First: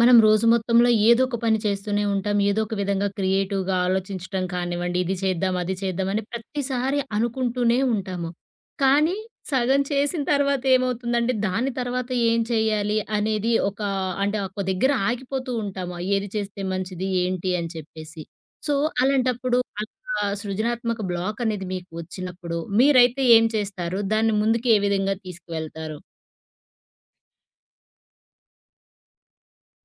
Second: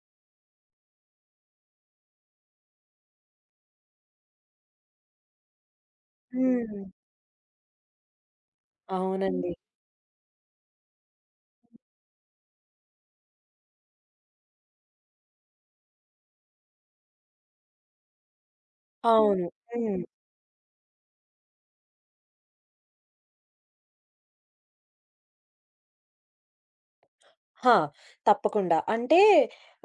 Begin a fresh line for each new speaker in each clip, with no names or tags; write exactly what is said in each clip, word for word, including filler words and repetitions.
మనం రోజు మొత్తంలో ఏదో ఒక పని చేస్తూనే ఉంటాం. ఏదో ఒక విధంగా క్రియేటివ్‌గా ఆలోచించటం కానివ్వండి, ఇది చేద్దాం, అది చేద్దాం అని
హ్మ్.
ప్రతిసారి అనుకుంటూనే ఉంటాము. కానీ
అవునండి.
సగం చేసిన తర్వాత ఏమవుతుందంటే, దాని తర్వాత ఏం చేయాలి అనేది ఒక అంటే ఒక దగ్గర ఆగిపోతూ ఉంటాము. ఏది చేస్తే మంచిది, ఏంటి అని చెప్పేసి. సో,
అవును.
అలాంటప్పుడు అలా
హ్మ్.
సృజనాత్మక బ్లాక్ అనేది మీకు వచ్చినప్పుడు మీరైతే ఏం చేస్తారు? దాన్ని ముందుకు ఏ విధంగా తీసుకువెళ్తారు?
ఆ! తప్పకుండా. అంటే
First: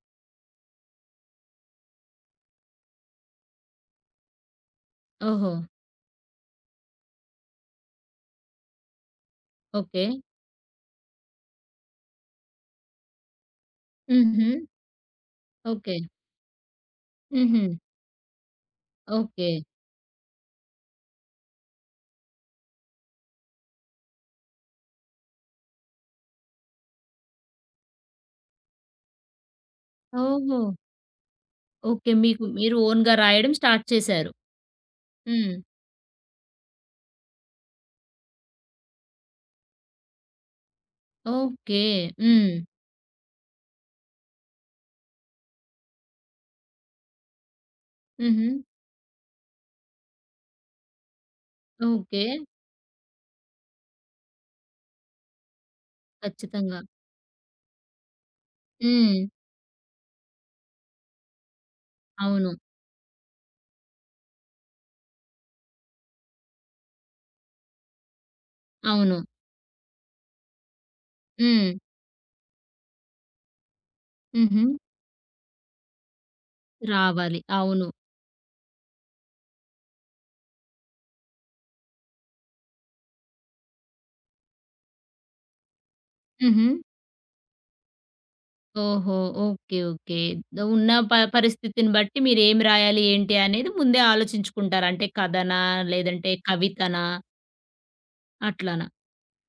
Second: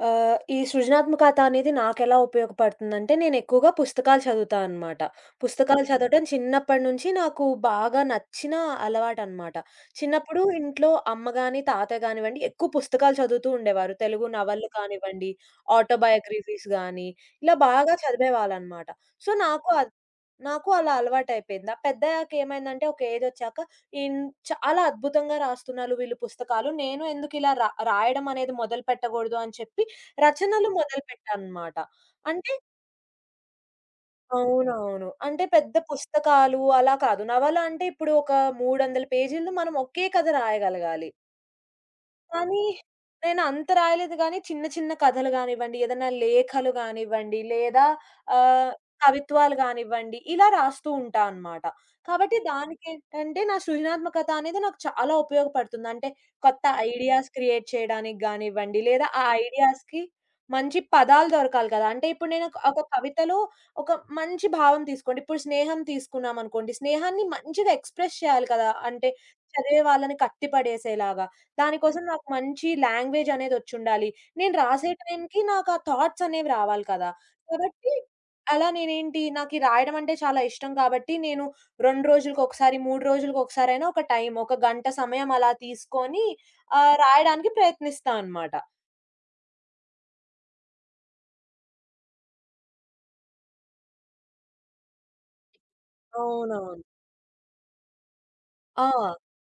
ఆహ్, ఈ సృజనాత్మకత అనేది నాకెలా ఉపయోగపడుతుందంటే, నేనెక్కువగా పుస్తకాలు చదువుతా అనమాట.
ఓహో!
పుస్తకాలు చదవటం చిన్నప్పటి నుంచి నాకు బాగా నచ్చిన అలవాటనమాట.
ఓకే.
చిన్నప్పుడు ఇంట్లో అమ్మ గాని, తాతయ్య గానివ్వండి, ఎక్కువ పుస్తకాలు చదువుతూ ఉండేవారు. తెలుగు
హుహు.
నవలలు కానివ్వండి,
ఓకే.
ఆటోబయోగ్రఫీస్ గాని, ఇలా
హుహు.
బాగా చదివేవాళ్ళనమాట. So,
okay.
నాకు అద్ నాకు అలా అలవాటయిపోయింది. ఆ పెద్దయ్యాకేమైందంటే, ఒక ఏజొచ్చాక ఇన్ అలా అద్భుతంగా రాస్తున్నారు వీళ్ళు పుస్తకాలు. నేను ఎందుకిలా రా రాయడం అనేది మొదలు పెట్టకూడదు అని చెప్పి
ఓహో!
రచనలు మొదలుపెట్టాననమాట.
ఓకే. మీకు
అంటే
మీరు ఓన్‌గా రాయడం స్టార్ట్ చేశారు.
అవునవును. అంటే
హ్మ్.
పెద్ద పుస్తకాలు అలా కాదు. నవల అంటే ఇప్పుడు ఒక మూడు వందల పేజీలు మనం ఒకే కథ రాయగలగాలి.
ఓకే. హ్మ్.
కానీ నేను అంత రాయలేదు గానీ, చిన్న చిన్న కథలు గానివ్వండి, ఏదైనా లేఖలు గానివ్వండి, లేదా
హుహు.
ఆహ్, కవిత్వాలు గానివ్వండి, ఇలా రాస్తూ ఉంటా అనమాట.
ఓకే.
కాబట్టి దానికేంటంటే, నా సృజనాత్మకత అనేది నాకు చాలా ఉపయోగపడుతుంది. అంటే, కొత్త
ఖచ్చితంగా.
ఐడియాస్ క్రియేట్ చేయడానికి గానివ్వండి, లేదా
హ్మ్.
ఆ ఐడియాస్‌కి మంచి పదాలు దొరకాలి కదా! అంటే ఇప్పుడు నేను
అవును.
ఒక ఒక కవితలో ఒక మంచి భావం తీసుకోండి, ఇప్పుడు స్నేహం తీసుకున్నామనుకోండి, స్నేహాన్ని మంచిగా ఎక్స్‌ప్రెస్ చేయాలి కదా! అంటే
అవును.
చదివే వాళ్ళని కట్టిపడేసేలాగా.
హ్మ్.
దానికోసం నాకు మంచి లాంగ్వేజ్ అనేదొచ్చుండాలి. నేను
హుహు.
రాసే టైంకి నాకు ఆ థాట్స్ అనేవి రావాలి కదా!
రావాలి. అవును.
కాబట్టి అలా నేనేంటి నాకీ రాయడం అంటే చాలా ఇష్టం కాబట్టి నేను రెండు రోజులకొకసారి, మూడు రోజులకొకసారైనా ఒక టైం ఒక గంట సమయం అలా తీసుకొని
హుహు.
ఆహ్, రాయడానికి ప్రయత్నిస్తా అనమాట.
ఓహో! ఓకే. ఓకే. ఉన్న ప పరిస్థితిని బట్టి మీరేమి రాయాలి, ఏంటి అనేది ముందే ఆలోచించుకుంటారు. అంటే కథనా? లేదంటే
అవునవును.
కవితనా?
ఆ!
అట్లనా?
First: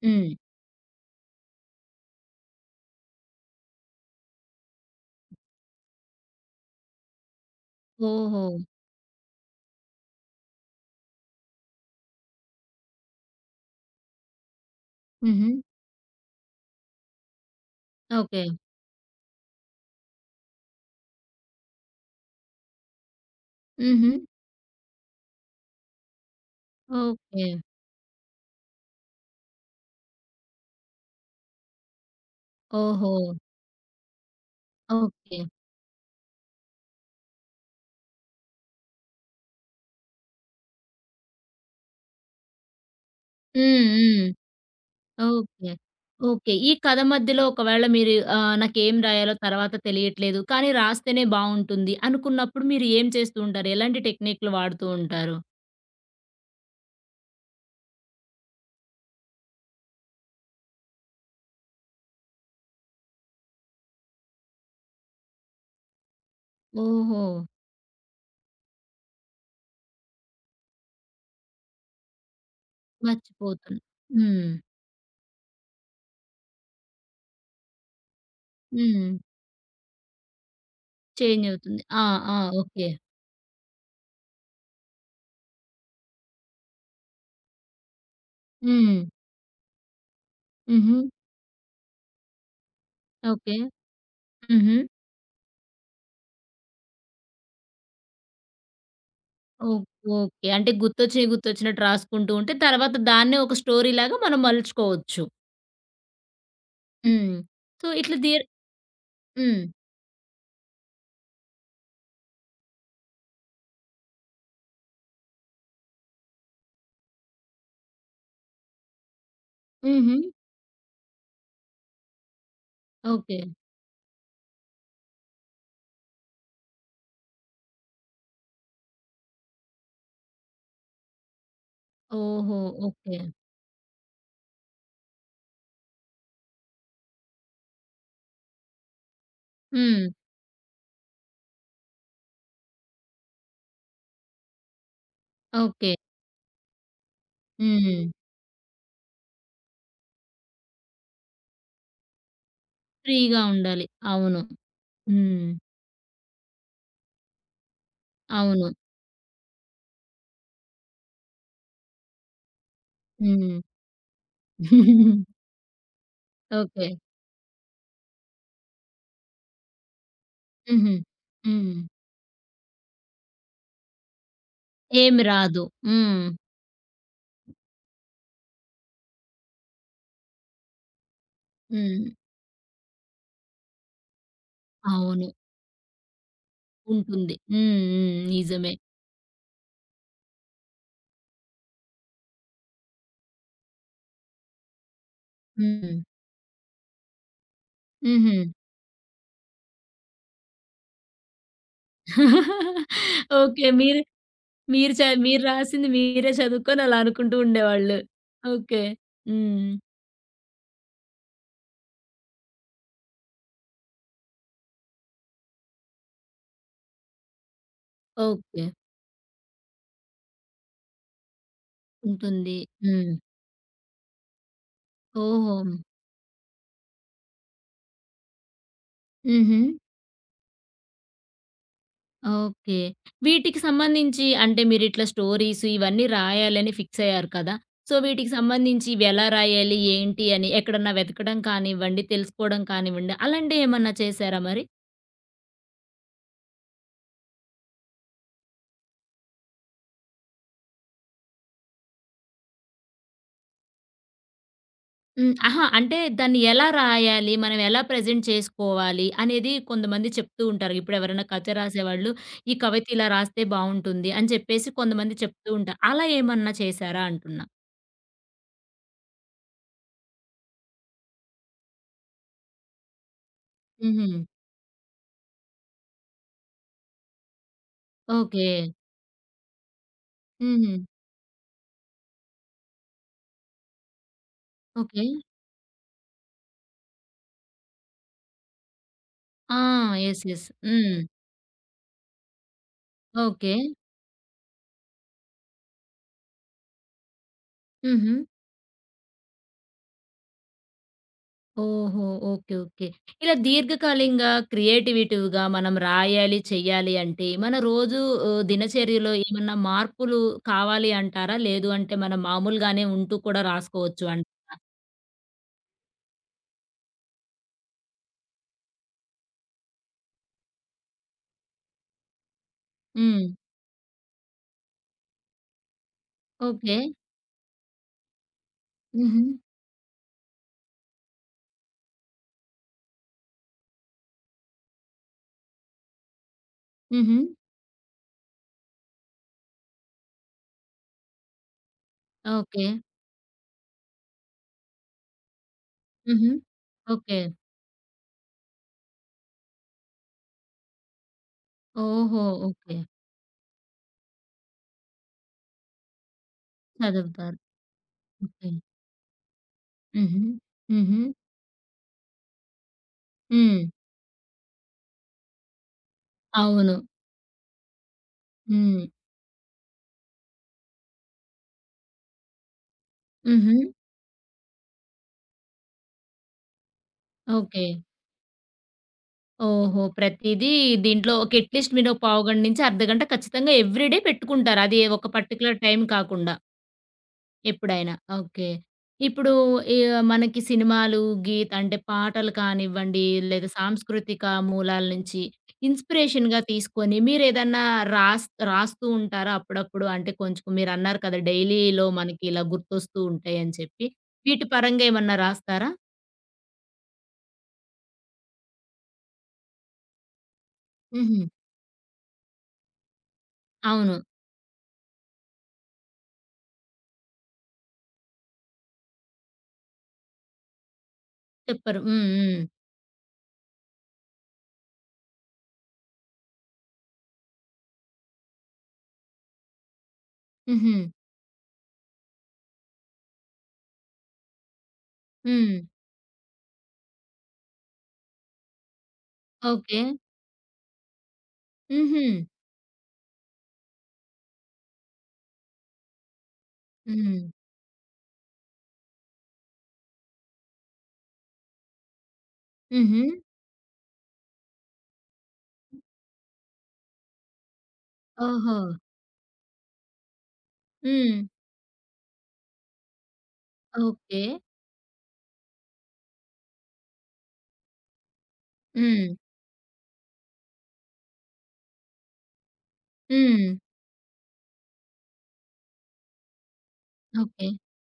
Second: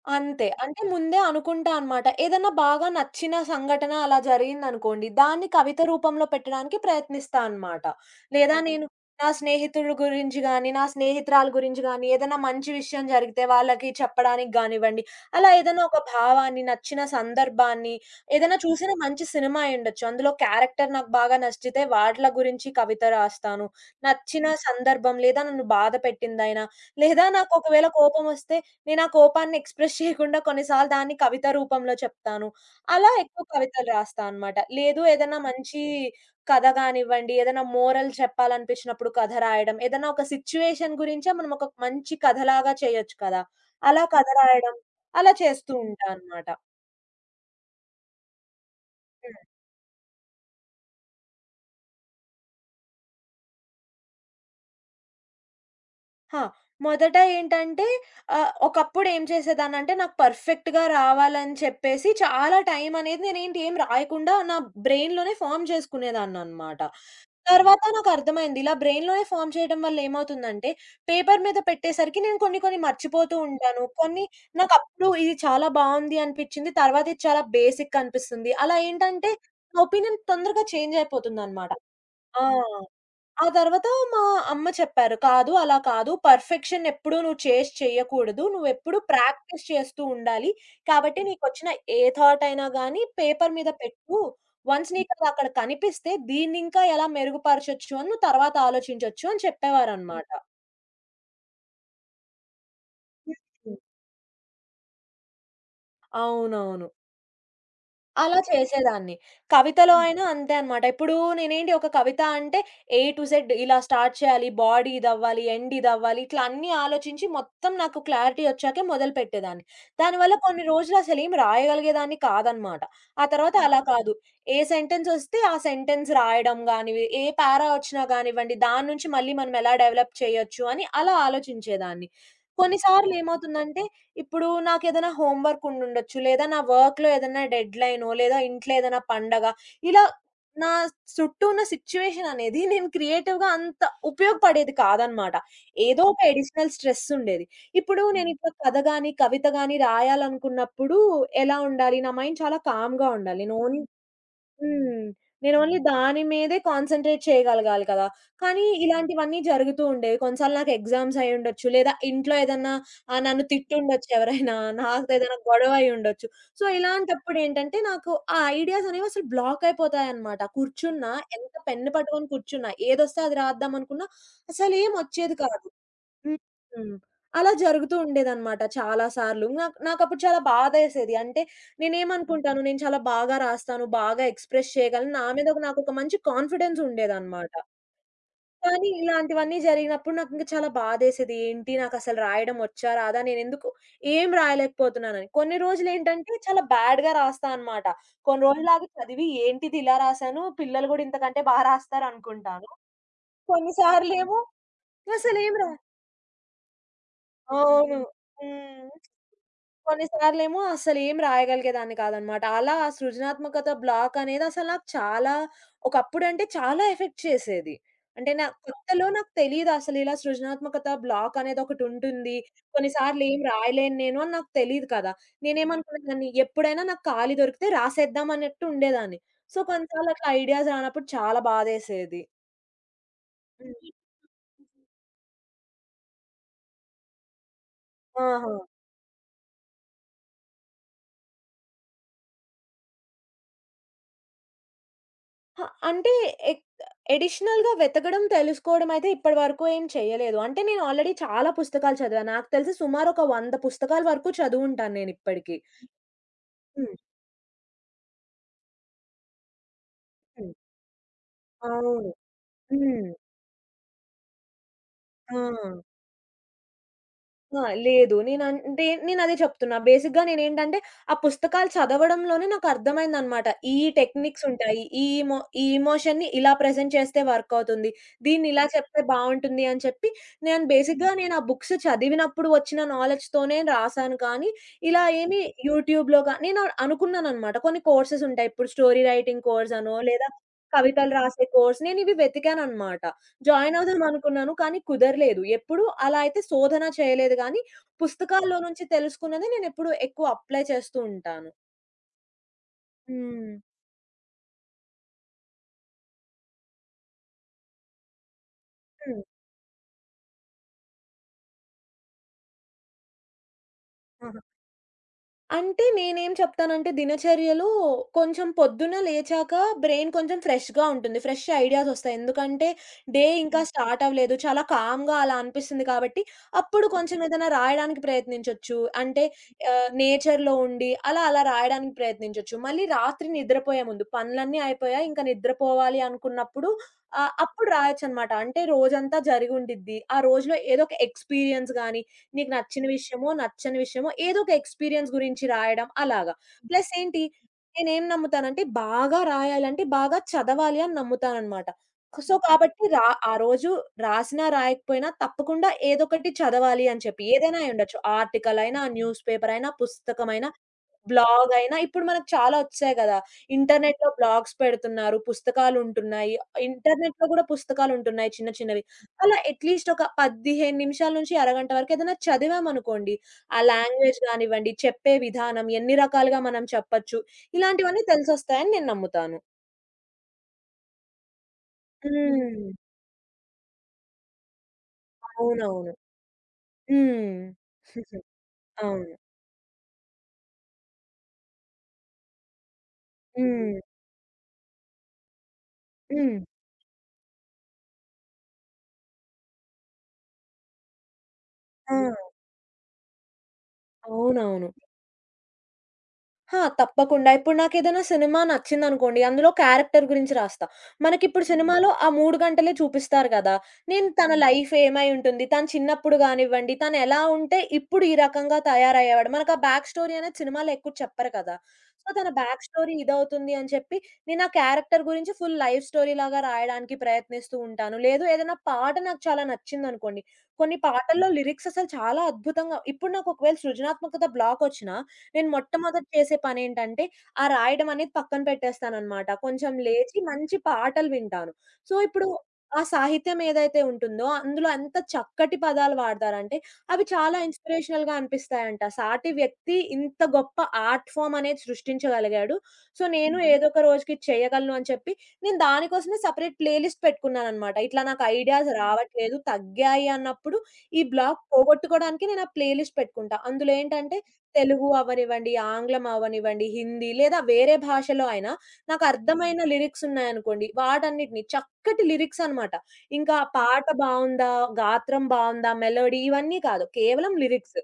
హ్మ్.
అంతే. అంటే ముందే అనుకుంటా అన్నమాట. ఏదన్నా బాగా నచ్చిన సంఘటన అలా జరిగిందనుకోండి, దాన్ని కవిత రూపంలో పెట్టడానికి ప్రయత్నిస్తా అన్నమాట.
ఓహో!
లేదా ఓహ్! నేను నా స్నేహితుల గురించి గాని, నా స్నేహితురాలు గురించి గాని, ఏదైనా మంచి విషయం జరిగితే వాళ్ళకి చెప్పడానికి గానివ్వండి, అలా
హుహు.
ఏదైనా ఒక భావాన్ని, నచ్చిన సందర్భాన్ని,
ఓకే.
ఏదైనా చూసిన మంచి సినిమా అయ్యుండొచ్చు. అందులో క్యారెక్టర్ నాకు బాగా నచ్చితే వాట్ల గురించి కవిత రాస్తాను.
హుహు.
నచ్చిన సందర్భం లేదా నన్ను బాధ పెట్టిందైనా, లేదా
ఓకే.
నాకు ఒకవేళ కోపమొస్తే నేనా కోపాన్ని ఎక్స్‌ప్రెస్ చేయకుండా కొన్ని సార్లు దాన్ని కవిత రూపంలో చెప్తాను. అలా
ఓహో!
ఎక్కువ కవితలు రాస్తా అనమాట. లేదు
ఓకే.
ఏదైనా మంచి కథ గానివ్వండి, ఏదైనా మోరల్ చెప్పాలనిపించినప్పుడు కథ రాయడం, ఏదైనా ఒక సిట్యుయేషన్ గురించే మనం ఒక మంచి కథలాగా చేయొచ్చు కదా!
హ్మ్.
అలా
హ్మ్.
కథ రాయడం, అలా
ఓకే.
చేస్తూ ఉంటా అనమాట.
ఓకే. ఈ కథ మధ్యలో ఒకవేళ మీరు ఆహ్, నాకేం రాయాలో
హ్మ్.
తర్వాత తెలియట్లేదు. కానీ రాస్తేనే బావుంటుంది అనుకున్నప్పుడు మీరు ఏం చేస్తూ ఉంటారు? ఎలాంటి టెక్నిక్‌లు వాడుతూ ఉంటారు?
ఆ! మొదట ఏంటంటే ఆహ్, ఒకప్పుడు ఏం చేసేదాన్నంటే నాకు పర్ఫెక్ట్‌గా రావాలని చెప్పేసి చాలా టైం అనేది నేనేంటి ఏం రాయకుండా నా బ్రెయిన్‌లోనే ఫార్మ్ చేసుకునేదాన్ననమాట.
ఓహో!
తర్వాత నాకర్థమైంది. ఇలా బ్రెయిన్‌లోనే ఫార్మ్ చేయడం వల్ల ఏమవుతుందంటే, పేపర్ మీద పెట్టేసరికి నేను కొన్ని కొన్ని మర్చిపోతూ
మర్చిపోతున్నా.
ఉంటాను. కొన్ని
హ్మ్.
నాకప్పుడు ఇది చాలా బావుంది అనిపిచ్చింది. తర్వాత ఇది చాలా బేసిక్ అనిపిస్తుంది. అలా
హ్మ్.
ఏంటంటే, నా ఒపీనియన్ తొందరగా చేంజ్
చేంజ్
అయిపోతుందనమాట.
అవుతుంది. ఆ! ఆ!
ఆ!
ఓకే.
ఆ తర్వాత మా అమ్మ చెప్పారు. "కాదు, అలా కాదు. పర్ఫెక్షన్ ఎప్పుడూ నువ్వు చేసి చెయ్యకూడదు. నువ్వెప్పుడూ
హ్మ్.
ప్రాక్టీస్ చేస్తూ ఉండాలి.
హుహు.
కాబట్టి నీకొచ్చిన ఏ థాట్ అయినా గానీ పేపర్
ఓకే.
మీద పెట్టు.
హుహు.
వన్స్ నీకది అక్కడ కనిపిస్తే దీన్నింకా ఎలా మెరుగుపరచొచ్చు అని నువ్వు తర్వాత ఆలోచించొచ్చు" అని
ఓహ్!
చెప్పేవారనమాట.
ఓకే. అంటే గుర్తొచ్చినయి గుర్తొచ్చినట్టు రాసుకుంటూ ఉంటే తర్వాత దాన్నే ఒక
ఓకే.
స్టోరీలాగా మనం మలుచుకోవచ్చు.
అవునవును.
హ్మ్. సో, ఇట్లా
అలా
దిర్
చేసేదాన్ని.
హ్మ్.
కవితలో హ్మ్. అయినా అంతే అనమాట. ఇప్పుడు నేనేంటి ఒక కవిత అంటే ఏ టు జెడ్ ఇలా స్టార్ట్ చేయాలి. బాడీ ఇదవ్వాలి, ఎండ్ ఇదవ్వాలి ఇట్లా అన్నీ ఆలోచించి మొత్తం నాకు క్లారిటీ వచ్చాకే మొదలుపెట్టేదాన్ని.
హుహు.
దానివల్ల కొన్ని రోజులు అసలేం రాయగలిగేదాన్ని కాదనమాట. ఆ
ఓకే.
తర్వాత అలా ఓకే. కాదు. ఏ సెంటెన్స్ వస్తే ఆ సెంటెన్స్ రాయడం గానివి, ఏ పారా వచ్చినా గానివ్వండి, దాని నుంచి మళ్ళీ మనం ఎలా డెవలప్ చేయొచ్చు అని అలా ఆలోచించేదాన్ని.
ఓహో!
కొన్నిసార్లు ఓకే.
ఓకే.
ఏమవుతుందంటే ఇప్పుడు నాకేదైనా హోమ్ వర్క్ ఉండుండొచ్చు. లేదా నా వర్క్‌లో ఏదైనా డెడ్‌లైనో, లేదా ఇంట్లో ఏదైనా పండగ ఇలా
హ్మ్.
నా చుట్టూ ఉన్న సిట్యుయేషన్ అనేది నేను క్రియేటివ్‌గా అంత ఉపయోగపడేది కాదనమాట.
ఓకే.
ఏదో ఒక అడిషనల్ స్ట్రెస్ ఉండేది. ఇప్పుడు
హ్మ్.
నేను హ్మ్. ఇట్లా కథ గాని, కవిత గాని రాయాలనుకున్నప్పుడు ఎలా ఉండాలి? నా మైండ్ చాలా కామ్‌గా ఉండాలి.
ఫ్రీగా
నేను ఓన్లీ
ఉండాలి. అవును.
హ్మ్.
హ్మ్.
నేను ఓన్లీ హ్మ్. దాని మీదే కాన్సంట్రేట్ చేయగలగాలి కదా! కానీ
అవును.
ఇలాంటివన్నీ జరుగుతూ ఉండేవి. కొన్నిసార్లు నాకు ఎగ్జామ్స్ అయ్యుండొచ్చు. లేదా ఇంట్లో ఏదన్నా ఆహ్, నన్ను
హ్మ్.
తిట్టుండొచ్చు ఎవరైనా. నాతో ఏదైనా గొడవ అయ్యుండొచ్చు. So,
okay.
ఇలాంటప్పుడేంటంటే నాకు ఆ ఐడియాస్ అనేవి అసలు బ్లాక్ అయిపోతాయన్నమాట.
హుహు.
కూర్చున్నా ఎంత
హ్మ్.
పెన్ను పట్టుకొని కూర్చున్నా, ఏదొస్తే అది రాద్దామనుకున్నా
ఏమి
అసలేమొచ్చేది
రాదు.
కాదు.
హ్మ్.
హ్మ్. అలా జరుగుతూ ఉండేదనమాట చాలా సార్లు. నాకు నాకప్పుడు చాలా బాధేసేది. అంటే
హ్మ్.
నేనేమనుకుంటాను, నేను చాలా బాగా రాస్తాను, బాగా ఎక్స్‌ప్రెస్ చేయగలను. నా
అవును.
మీద ఒక నాకొక మంచి కాన్ఫిడెన్స్
ఉంటుంది.
ఉండేదనమాట.
హ్మ్. హ్మ్. నిజమే.
కానీ ఇలాంటివన్నీ జరిగినప్పుడు నాకింక చాలా బాధేసేది. ఏంటి నాకసలు రాయడం వచ్చా? రాదా? నేనెందుకు ఏం రాయలేకపోతున్నానని. కొన్ని
హ్మ్.
రోజులేంటంటే చాలా బ్యాడ్‌గా రాస్తా అనమాట.
హుహు.
కొన్ని రోజులాగి చదివి ఏంటిది ఇలా రాసాను? పిల్లలు గూడా ఇంతకంటే బా రాస్తారనుకుంటాను.
ఓకే.
కొన్ని
మీరు
సార్లేమో
మీరు చ మీరు
అసలేం రా
రాసింది మీరే చదువుకొని అలా అనుకుంటూ ఉండేవాళ్ళు.
అవును.
ఓకే.
హ్మ్.
హ్మ్.
కొన్ని సార్లేమో అస్సలేం రాయగలిగేదాన్ని కాదనమాట. అలా ఆ సృజనాత్మకత బ్లాక్ అనేది అసలు నాకు చాలా ఒకప్పుడంటే చాలా ఎఫెక్ట్ చేసేది. అంటే నా
ఓకే.
కొత్తలో నాకు తెలీదు అసలు ఇలా సృజనాత్మకత బ్లాక్ అనేది ఒకటుంటుంది.
ఉంటుంది.
కొన్ని
హ్మ్.
సార్లు ఏం రాయలేను నేను అని నాకు తెలీదు కదా!
ఓహో!
నేనేమనుకునేదాన్ని ఎప్పుడైనా నాకు ఖాళీ దొరికితే రాసేద్దాం అన్నట్టు ఉండేదాన్ని. సో,
హుహు.
కొన్నిసార్లు అట్లా ఐడియాస్ రానప్పుడు చాలా బాధేసేది.
ఓకే. వీటికి
హ్మ్.
సంబంధించి అంటే మీరిట్లా స్టోరీస్ ఇవన్నీ రాయాలని ఫిక్స్ అయ్యారు కదా! సో, వీటికి
ఆహా!
సంబంధించి ఇవి ఎలా రాయాలి? ఏంటి? అని ఎక్కడన్నా వెతకడం కానివ్వండి, తెలుసుకోవడం కానివ్వండి, అలాంటియేమన్నా చేశారా మరి?
అహ! అంటే ఎక్ ఎడిషనల్‌గా వెతకడం, తెలుసుకోవడం అయితే ఇప్పటి వరకు ఏం చేయలేదు. అంటే నేను ఆల్రెడీ చాలా పుస్తకాలు చదివాను. నాకు తెలిసి సుమారు ఒక వంద పుస్తకాల వరకు చదువుంటాను
హ్మ్.
నేనిప్పటికి.
అహా! అంటే దాన్ని ఎలా
హ్మ్.
రాయాలి? మనం ఎలా ప్రెజెంట్ చేసుకోవాలి? అనేది కొంతమంది చెప్తూ
హ్మ్.
ఉంటారు. ఇప్పుడెవరైనా కథ
అవును.
రాసేవాళ్ళు, ఈ కవిత ఇలా
హ్మ్.
రాస్తే బావుంటుంది అని చెప్పేసి కొంతమంది
ఆ!
చెప్తూ ఉంటారు. అలా ఏమన్నా చేశారా అంటున్నా?
ఆ! లేదు. నేనంటే నేనదే చెప్తున్నా. బేసిక్‌గా నేనేంటంటే, ఆ పుస్తకాలు చదవడంలోనే నాకర్థమైందనమాట. ఈ
హుహు.
టెక్నిక్స్ ఉంటాయి. ఈ ఇమో ఈ ఎమోషన్‌ని ఇలా ప్రెజెంట్ చేస్తే వర్క్ అవుతుంది. దీన్ని
ఓకే.
ఇలా చెప్తే బావుంటుంది అని చెప్పి, నేను
హుహు.
బేసిక్‌గా నేను ఆ బుక్స్ చదివినప్పుడు వచ్చిన నాలెడ్జ్‌తోనే రాసాను కానీ, ఇలా
ఓకే.
ఏమి యూట్యూబ్‌లో గా నేను అనుకున్నాననమాట. కొన్ని కోర్సెస్ ఉంటాయి. ఇప్పుడు స్టోరీ రైటింగ్
ఆ!
కోర్స్ అనో,
యెస్.
లేదా
యెస్. హ్మ్.
కవితలు రాసే కోర్స్. నేనివి వెతికాననమాట.
ఓకే.
జాయిన్ అవుదాం అనుకున్నాను. కానీ కుదరలేదు. ఎప్పుడు అలా అయితే శోధన చేయలేదు గానీ,
హుహు.
పుస్తకాల్లో నుంచి తెలుసుకున్నది నేనెప్పుడు ఎక్కువ అప్లై చేస్తూ ఉంటాను.
ఓహో! ఓకే. ఓకే. ఇలా
హ్మ్.
దీర్ఘకాలికంగా క్రియేటివిటీవ్‌గా మనం రాయాలి, చెయ్యాలి అంటే మన రోజు ఆహ్, దినచర్యలో
హ్మ్.
ఏమన్నా మార్పులు కావాలి అంటారా? లేదు అంటే మనం మామూలుగానే ఉంటూ కూడా రాసుకోవచ్చు అన్
ఆహా! అంటే నేనేం చెప్తానంటే దినచర్యలో కొంచెం పొద్దున్న లేచాక బ్రెయిన్ కొంచెం ఫ్రెష్‌గా ఉంటుంది. ఫ్రెష్ ఐడియాస్ ఒస్తాయి. ఎందుకంటే డే
హ్మ్.
ఇంకా హ్మ్. స్టార్ట్ అవ్వలేదు. చాలా కామ్‌గా అలా అనిపిస్తుంది కాబట్టి
ఓకే.
అప్పుడు కొంచెం ఏదైనా రాయడానికి ప్రయత్నించొచ్చు.
హుహు.
అంటే ఆహ్, నేచర్‌లో ఉండి అలా అలా రాయడానికి ప్రయత్నించొచ్చు. మళ్ళీ రాత్రి నిద్రపోయే ముందు పనులన్నీ అయిపోయాయి. ఇంకా నిద్రపోవాలి అనుకున్నప్పుడు
హుహు.
ఆహ్, అప్పుడు రాయొచ్చనమాట. అంటే రోజంతా జరిగుండిద్ది. ఆ రోజులో ఏదో ఒక ఎక్స్‌పీరియన్స్ గాని నీకు
ఓకే.
నచ్చిన విషయమో, నచ్చని విషయమో ఏదో ఒక ఎక్స్‌పీరియన్స్ గురించి రాయడం
హుహు.
అలాగా. Plus
okay.
ఏంటి నేనేం నమ్ముతానంటే బాగా రాయాలంటే బాగా చదవాలి అని నమ్ముతాననమాట.
ఓహో!
So,
okay.
కాబట్టి రా ఆ రోజు రాసినా, రాయకపోయినా తప్పకుండా ఏదోకటి చదవాలి అని చెప్పి.
చదువుతారు.
ఏదైనా అయ్యుండొచ్చు.
ఓకే.
ఆర్టికల్ అయినా, న్యూస్ పేపర్ అయినా,
హుహు.
పుస్తకమైనా,
హుహు.
బ్లాగ్ అయినా ఇప్పుడు మనకు చాలా వచ్చాయి గదా!
హ్మ్.
ఇంటర్నెట్‌లో బ్లాగ్స్ పెడుతున్నారు, పుస్తకాలుంటున్నాయి.
అవును.
ఇంటర్నెట్‌లో గూడా పుస్తకాలుంటున్నాయి చిన్న చిన్నవి.
హ్మ్.
అలా అట్‌లీస్ట్ ఒక పదిహేను నిమిషాల నుంచి అరగంట వరకు ఏదైనా చదివామనుకోండి,
హుహు.
ఆ లాంగ్వేజ్ గానివ్వండి, చెప్పే విధానం, ఎన్ని రకాలుగా మనం చెప్పచ్చు,
ఓకే.
ఇలాంటివన్నీ తెలిసొస్తాయని నేను నమ్ముతాను.
ఓహో! ప్రతీదీ దీంట్లో ఒక అట్‌లీస్ట్ మీరు పావుగంట నుంచి
హ్మ్.
అర్ధగంట ఖచ్చితంగా ఎవ్రీడే పెట్టుకుంటారు. అది ఒక పర్టిక్యులర్ టైం
అవునవును.
కాకుండా
హ్మ్.
ఎప్పుడైనా. ఓకే.
అవును.
ఇప్పుడు ఈ మనకి సినిమాలు, గీత్ అంటే పాటలు కానివ్వండి, లేదా
హ్మ్.
సాంస్కృతిక మూలాల నుంచి
హ్మ్.
ఇన్‌స్పిరేషన్‌గా తీసుకొని మీరేదన్నా రాస్ రాస్తూ ఉంటారా అప్పుడప్పుడు? అంటే కొంచెం మీరన్నారు కదా! డైలీలో
ఆ!
మనకి ఇలా గుర్తొస్తూ ఉంటాయని చెప్పి. వీటి
అవునవును.
పరంగా ఏమన్నా రాస్తారా?
ఆ! తప్పకుండా. ఇప్పుడు నాకేదైనా సినిమా నచ్చిందనుకోండి, అందులో క్యారెక్టర్ గురించి రాస్తా.
హుహు.
మనకిప్పుడు హ్మ్. సినిమాలో ఆ మూడు గంటలే చూపిస్తారు గదా!
అవును.
నేను తన హ్మ్. లైఫ్ ఏమై ఉంటుంది, తను చిన్నప్పుడు గానివ్వండి, తను ఎలా ఉంటే ఇప్పుడు ఈ రకంగా తయారయ్యేవాడు. మనకు ఆ బ్యాక్ స్టోరీ అనేది సినిమాలో ఎక్కువ చెప్పరు కదా!
చెప్పరు. హ్మ్.
సో, తన
హ్మ్.
బ్యాక్ స్టోరీ ఇదవుతుంది అని చెప్పి, నేను ఆ క్యారెక్టర్ గురించి ఫుల్ లైఫ్ స్టోరీ లాగా రాయడానికి ప్రయత్నిస్తూ ఉంటాను. లేదు ఏదైనా పాట నాకు చాలా నచ్చిందనుకోండి,
హుహు.
కొన్ని పాటల్లో హ్మ్. లిరిక్స్ అసలు చాలా అద్భుతంగా ఇప్పుడు నాకు ఒకవేళ సృజనాత్మకత బ్లాకొచ్చినా నేను
హ్మ్.
మొట్టమొదట చేసే పనేంటంటే, ఆ రాయడం అనేది పక్కన పెట్టేస్తాననమాట. కొంచెం
ఓకే.
లేచి మంచి పాటలు వింటాను. సో,
హుహు.
ఇప్పుడు ఆ సాహిత్యం ఏదైతే ఉంటుందో, అందులో ఎంత చక్కటి పదాలు వాడతారంటే, అవి
హ్మ్.
చాలా ఇన్‌స్పిరేషనల్‌గా అనిపిస్తాయంట. సాటి వ్యక్తి ఇంత గొప్ప ఆర్ట్ ఫార్మ్ అనేది సృష్టించగలిగాడు.
హుహు.
సో, నేను హుహు. ఏదో ఒక రోజుకి ఇది చేయగలను అని చెప్పి, నేను దానికోసమే సెపరేట్ ప్లేలిస్ట్ పెట్టుకున్నాననమాట. ఇట్లా నాకు
ఓహో!
ఐడియాస్ హ్మ్. రావట్లేదు, తగ్గాయి అన్నప్పుడు, ఈ
హ్మ్.
బ్లాక్ పోగొట్టుకోవడానికి నేను ఆ ప్లేలిస్ట్ పెట్టుకుంటా. అందులో ఏంటంటే,
ఓకే.
తెలుగు అవ్వనివ్వండి, ఆంగ్లం అవ్వనివ్వండి, హిందీ లేదా వేరే భాషలో అయినా
హ్మ్.
నాకర్థమైన లిరిక్స్ ఉన్నాయనుకోండి, వాటన్నిటిని చక్కటి లిరిక్స్ అనమాట. ఇంకా
హ్మ్.
పాట బావుందా? గాత్రం బావుందా? మెలోడీ ఇవన్నీ కాదు. కేవలం
ఓకే.
లిరిక్స్.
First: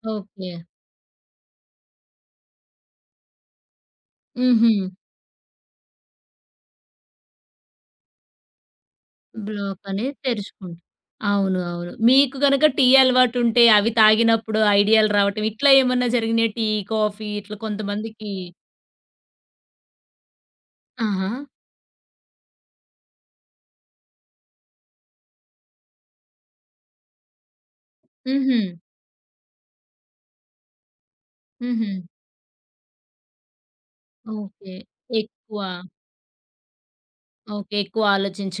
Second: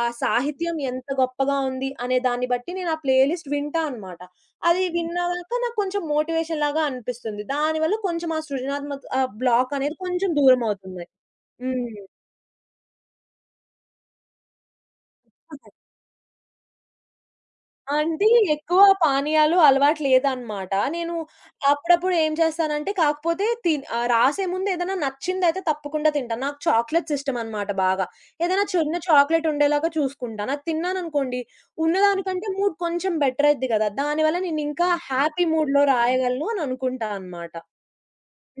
ఆ
ఓకే.
సాహిత్యం ఎంత గొప్పగా ఉంది అనే దాన్ని బట్టి నేను ఆ ప్లే లిస్ట్ వింటా అనమాట.
హుహు.
అది విన్నాక నాకు కొంచెం మోటివేషన్ లాగా అనిపిస్తుంది. దానివల్ల కొంచెం ఆ సృజనాత్మక ఆహ్, బ్లాక్
బ్లాక్
అనేది
అనేది
కొంచెం
తెరుచుకుంటాం.
దూరమవుతుంది.
అవును. అవును.
హ్మ్.
మీకు గనక టీ అలవాటుంటే అవి తాగినప్పుడు ఐడియాలు రావటం ఇట్లా ఏమన్నా జరిగినాయా? టీ, కాఫీ ఇట్లా
అంటే
కొంతమందికి
ఎక్కువ పానీయాలు అలవాటు లేదనమాట. నేను
ఆహా!
అప్పుడప్పుడు ఏం చేస్తానంటే కాకపోతే తిన్ ఆహ్, రాసే ముందు ఏదైనా నచ్చిందయితే తప్పకుండా తింటాను. నాకు చాక్లెట్స్ ఇష్టమనమాట బాగా.
హుహు.
ఏదైనా చిన్న చాక్లెట్ ఉండేలాగా చూసుకుంటాను. అది తిన్నాననుకోండి,
హుహు.
ఉన్నదానికంటే మూడ్ కొంచెం బెటరయిద్ది గదా! దానివల్ల
ఓకే.
నేనింకా హ్యాపీ
ఎక్కువ.
మూడ్‌లో రాయగలను అని అనుకుంటా అనమాట.
ఓకే. ఎక్కువ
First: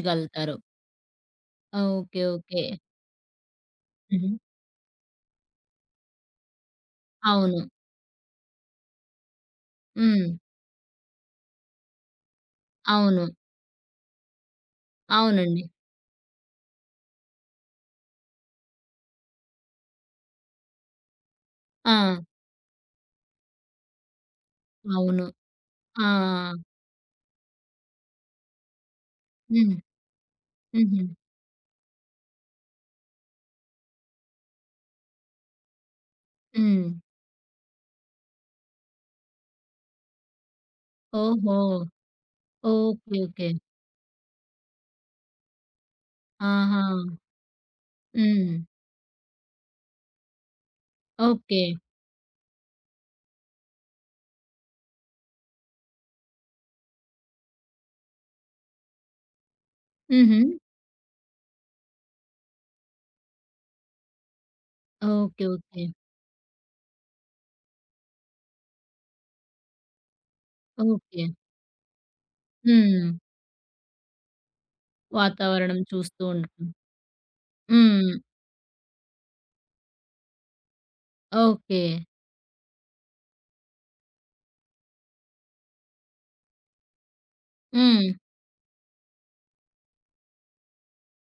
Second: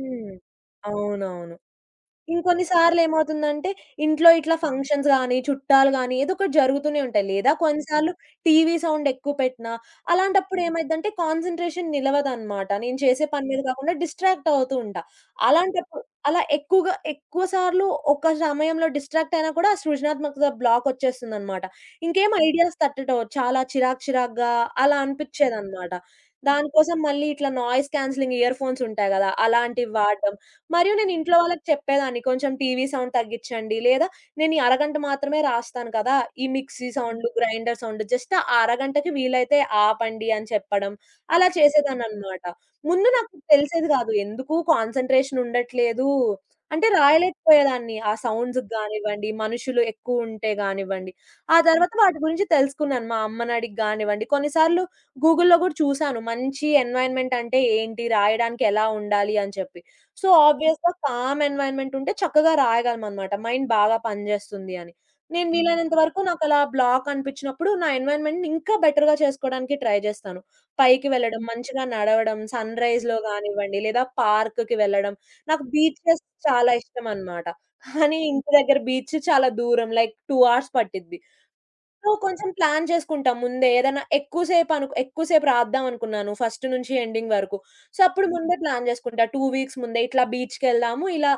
హ్మ్. అవునవును.
ఓకే. ఓకే.
ఇంకొన్ని సార్లేమవుతుందంటే, ఇంట్లో
హుహు.
ఇట్లా ఆ! ఫంక్షన్స్ గానీ, చుట్టాలు గానీ, ఏదో ఒకటి జరుగుతూనే ఉంటాయి. లేదా
అవును.
కొన్నిసార్లు టీవీ సౌండ్ ఎక్కువ పెట్టినా,
హ్మ్.
అలాంటప్పుడు ఏమైద్దంటే కాన్సంట్రేషన్ నిలవదనమాట. నేను చేసే
అవును.
పని మీద కాకుండా డిస్ట్రాక్ట్ అవుతూ ఉంటా.
అవునండి.
అలాంటప్పుడు అలా ఎక్కువగా ఎక్కువ సార్లు ఒక సమయంలో డిస్ట్రాక్ట్ అయినా కూడా ఆ సృజనాత్మకత బ్లాక్ వచ్చేస్తుందనమాట.
ఆ!
ఇంకేం ఐడియాస్ తట్టటం. చాలా చిరాకు చిరాకుగా అలా
అవును.
అనిపిచ్చేదనమాట.
ఆ!
దానికోసం మళ్ళీ ఇట్లా నాయిస్ క్యాన్సెలింగ్ ఇయర్ ఫోన్స్ ఉంటాయి గదా!
హ్మ్.
అలాంటివి వాడడం. మరియు
హుహు.
నేను ఇంట్లో వాళ్ళకి చెప్పేదాన్ని, కొంచెం టీవీ సౌండ్ తగ్గిచ్చండి. లేదా నేను ఈ అరగంట మాత్రమే రాస్తాను కదా! ఈ
హ్మ్.
Mixie sound, grinder sound just ఆ అరగంటకి వీలైతే ఆపండి అని చెప్పడం. అలా
ఓహో!
చేసేదాన్ననమాట. ముందు
ఓకే.
నాకు
ఓకే.
తెలిసేది గాదు. ఎందుకు కాన్సంట్రేషన్ ఉండట్లేదు.
ఆహా!
అంటే రాయలేకపోయేదాన్ని. ఆ
హ్మ్.
సౌండ్స్‌కి గానివ్వండి, మనుషులు ఎక్కువుంటే గానివ్వండి. ఆ
ఓకే.
తర్వాత వాటి గురించి తెలుసుకున్నాను. మా అమ్మనడిగి గానివ్వండి, కొన్నిసార్లు గూగుల్‌లో గూడా చూసాను. మంచి ఎన్‌వైర్న్‌మెంట్ అంటే ఏంటి? రాయడానికి ఎలా ఉండాలి? అని చెప్పి. సో,
హుహు.
ఆబ్వియస్‌గా కామ్ ఎన్వైర్న్‌మెంట్ ఉంటే చక్కగా రాయగలమనమాట. మైండ్ బాగా పనిజేస్తుంది అని.
ఓకే.
నేను హ్మ్.
ఓకే.
వీలైనంత వరకు నాకలా బ్లాక్ అనిపిచ్చినప్పుడు నా ఎన్వైర్న్‌మెంట్‌ని ఇంకా బెటర్‌గా చేసుకోడానికి ట్రై జేస్తాను. పైకి
ఓకే.
వెళ్ళడం, మంచిగా నడవడం,
హ్మ్.
సన్‌రైజ్‌లో గానివ్వండి, లేదా పార్క్‌కి వెళ్ళడం. నాకు
వాతావరణం
బీచెస్
చూస్తూ ఉండటం.
చాలా ఇష్టమనమాట.
హ్మ్.
కానీ ఇంటి దగ్గర బీచ్ చాలా దూరం. లైక్ రెండు అవర్స్ పట్టిద్ది.
ఓకే.
సో, కొంచెం ప్లాన్ చేసుకుంటాం ముందే. ఏదైనా ఎక్కువ సేపు అనుకు ఎక్కువ సేపు రాద్దాం అనుకున్నాను ఫస్ట్ నుంచి ఎండింగ్ వరకు. సో,
హ్మ్.
అప్పుడు ముందే ప్లాన్ చేసుకుంటా. రెండు వీక్స్ ముందే ఇట్లా బీచ్‌కెళ్దాము. ఇలా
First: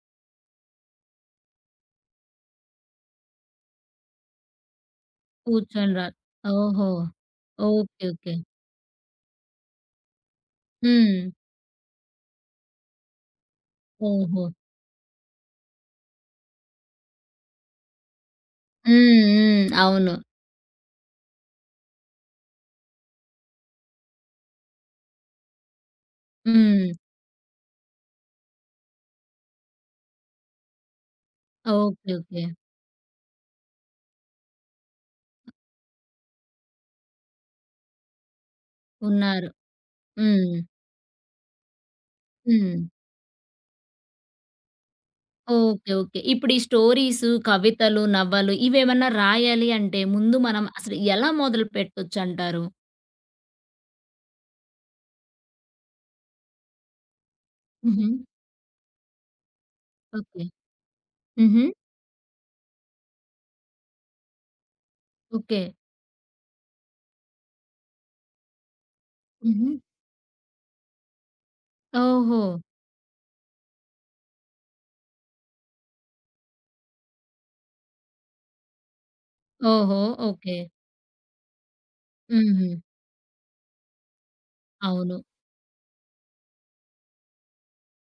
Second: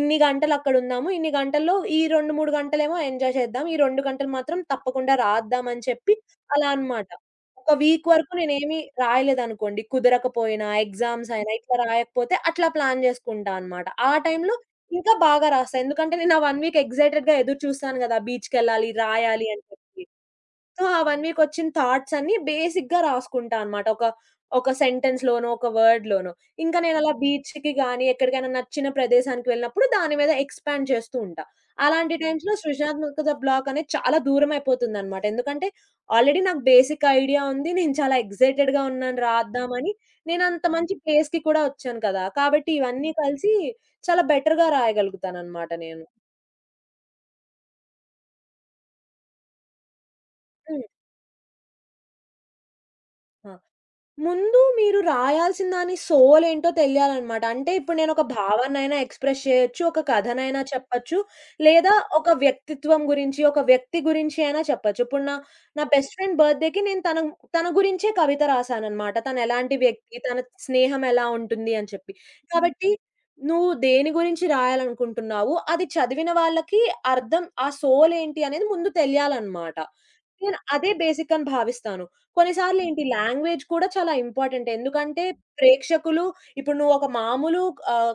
ఇన్ని గంటలు అక్కడుందాము. ఇన్ని గంటల్లో ఈ రెండు, మూడు గంటలేమో ఎంజాయ్ చేద్దాం. ఈ రెండు గంటలు మాత్రం తప్పకుండా రాద్దాం అని
కూర్చొని రా
చెప్పి అలా
ఓహో!
అన్నమాట. ఒక
ఓకే.
వీక్ వరకు
ఓకే.
నేనేమి రాయలేదనుకోండి. కుదరకపోయినా,
హ్మ్.
ఎగ్జామ్స్ అయినా ఇట్లా రాయకపోతే అట్లా ప్లాన్ చేసుకుంటా అన్నమాట. ఆ
ఓహో!
టైంలో ఇంకా బాగా రాస్తా. ఎందుకంటే నేను ఆ ఒక వీక్ ఎక్సైటెడ్‌గా ఎదురు చూస్తాను గదా! బీచ్‌కెళ్ళాలి,
హ్మ్.
రాయాలి అని
హ్మ్.
చెప్పి.
అవును.
సో, ఆ ఒక వీకొచ్చిన థాట్స్ అన్నీ బేసిక్‌గా రాసుకుంటా అనమాట. ఒక, ఒక సెంటెన్స్‌లోనో, ఒక వర్డ్‌లోనో. ఇంకా
హ్మ్.
నేనలా బీచ్‌కి గానీ, ఎక్కడికైనా నచ్చిన ప్రదేశానికి వెళ్ళినప్పుడు దాని మీద ఎక్స్‌పాండ్ చేస్తూ ఉంటా.
ఓకే.
అలాంటి
ఓకే.
టైమ్స్‌లో సృజనాత్మకత బ్లాక్ అనేది చాలా దూరం అయిపోతుందనమాట. ఎందుకంటే, ఆల్రెడీ నాకు బేసిక్ ఐడియా ఉంది. నేను చాలా ఎక్సైటెడ్‌గా ఉన్నాను
ఉన్నారు.
రాద్దామని.
హ్మ్.
నేనంత మంచి ప్లేస్‌కి కూడా వచ్చాను కదా! కాబట్టి
హ్మ్.
ఇవన్నీ కలిసి చాలా బెటర్‌గా రాయగలుగుతాననమాట
ఓకే.
నేను.
ఓకే. ఇప్పుడు ఈ స్టోరీసు, కవితలు, నవలు ఇవేమన్నా రాయాలి అంటే ముందు మనం
హ్మ్.
అసలు ఎలా మొదలు పెట్టొచ్చంటారు?
ఆ! ముందు మీరు రాయాల్సిన దాని సోలేంటో తెలియాలనమాట. అంటే ఇప్పుడు
హుహు.
నేనొక భావనైనా ఎక్స్‌ప్రెస్ చేయొచ్చు. ఒక
ఓకే.
కథనైనా చెప్పచ్చు.
హుహు.
లేదా ఒక వ్యక్తిత్వం గురించి, ఒక వ్యక్తి గురించి అయినా చెప్పచ్చు. ఇప్పుడు నా,
ఓకే.
నా బెస్ట్ ఫ్రెండ్ బర్త్‌డేకి నేను తన, తన గురించే కవిత రాసాననమాట.
హుహు.
తనెలాంటి వ్యక్తి, తన స్నేహం ఎలా ఉంటుంది అని చెప్పి.
ఓహో!
కాబట్టి నువ్వు దేని గురించి రాయాలనుకుంటున్నావు, అది చదివిన వాళ్ళకి అర్థం ఆ సోలేంటి అనేది ముందు తెలియాలనమాట.
ఓహో!
నేను
ఓకే.
అదే బేసిక్ అని భావిస్తాను.
హుహు.
కొన్నిసార్లు ఏంటి లాంగ్వేజ్ కూడా చాలా ఇంపార్టెంట్.
అవును.
ఎందుకంటే ప్రేక్షకులు ఇప్పుడు నువ్వు ఒక మామూలు ఆహ్,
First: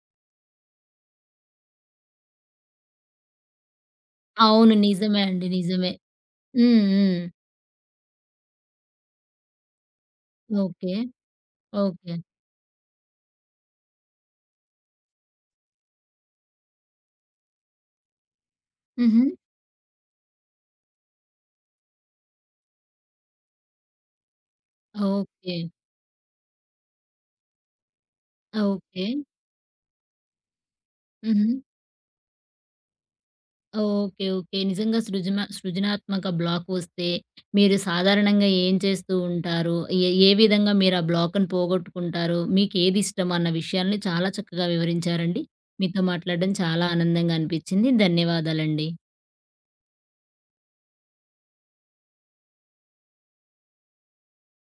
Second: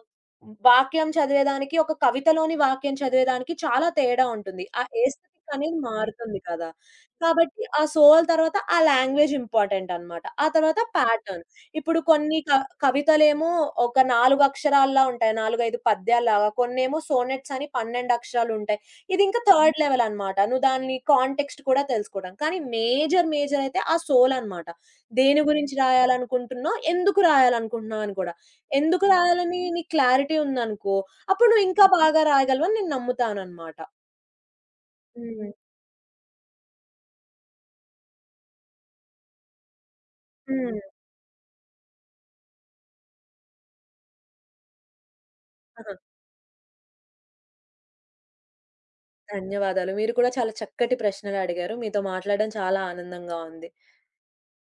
వాక్యం చదివేదానికి, ఒక కవితలోని వాక్యం చదివేదానికి చాలా తేడా ఉంటుంది.
అవును.
ఆ
నిజమే అండి.
ఎస్థెటిక్ అనేది
నిజమే.
మారుతుంది కదా!
హ్మ్. హ్మ్.
కాబట్టి ఆ సోల్ తర్వాత ఆ లాంగ్వేజ్ ఇంపార్టెంట్ అనమాట. ఆ తర్వాత
ఓకే.
ప్యాటర్న్. ఇప్పుడు
ఓకే.
కొన్ని క కవితలేమో ఒక నాలుగు అక్షరాల్లా ఉంటాయి. నాలుగు, ఐదు పద్యాల్లాగా. కొన్నేమో సోనెట్స్ అని పన్నెండు అక్షరాలుంటాయి. ఇది
హుహు.
ఇంకా థర్డ్ లెవెల్ అన్నమాట. నువ్వు దాని కాంటెక్స్ట్ కూడా తెలుసుకోవడం. కానీ మేజర్, మేజర్ అయితే ఆ సోల్ అన్నమాట. దేని
ఓకే.
గురించి రాయాలనుకుంటున్నావు? ఎందుకు రాయాలనుకుంటున్నావు? అని కూడా. ఎందుకు
ఓకే.
రాయాలని నీకు క్లారిటీ ఉందనుకో, అప్పుడు
హుహు.
నువ్వు ఇంకా బాగా రాయగలవని నేను నమ్ముతానన్నమాట.
ఓకే. ఓకే. నిజంగా సృజమ
హ్మ్.
సృజనాత్మక బ్లాక్ వస్తే, మీరు సాధారణంగా ఏం చేస్తూ ఉంటారు? ఏ ఏ విధంగా
హ్మ్.
మీరు ఆ బ్లాక్‌ని పోగొట్టుకుంటారు? మీకేది ఇష్టం అన్న విషయాల్ని చాలా చక్కగా వివరించారండి.
ఆహా!
మీతో మాట్లాడడం చాలా ఆనందంగా అనిపిచ్చింది. ధన్యవాదాలండి.
ధన్యవాదాలు. మీరు కూడా చాలా చక్కటి ప్రశ్నలు అడిగారు. మీతో మాట్లాడడం చాలా ఆనందంగా ఉంది.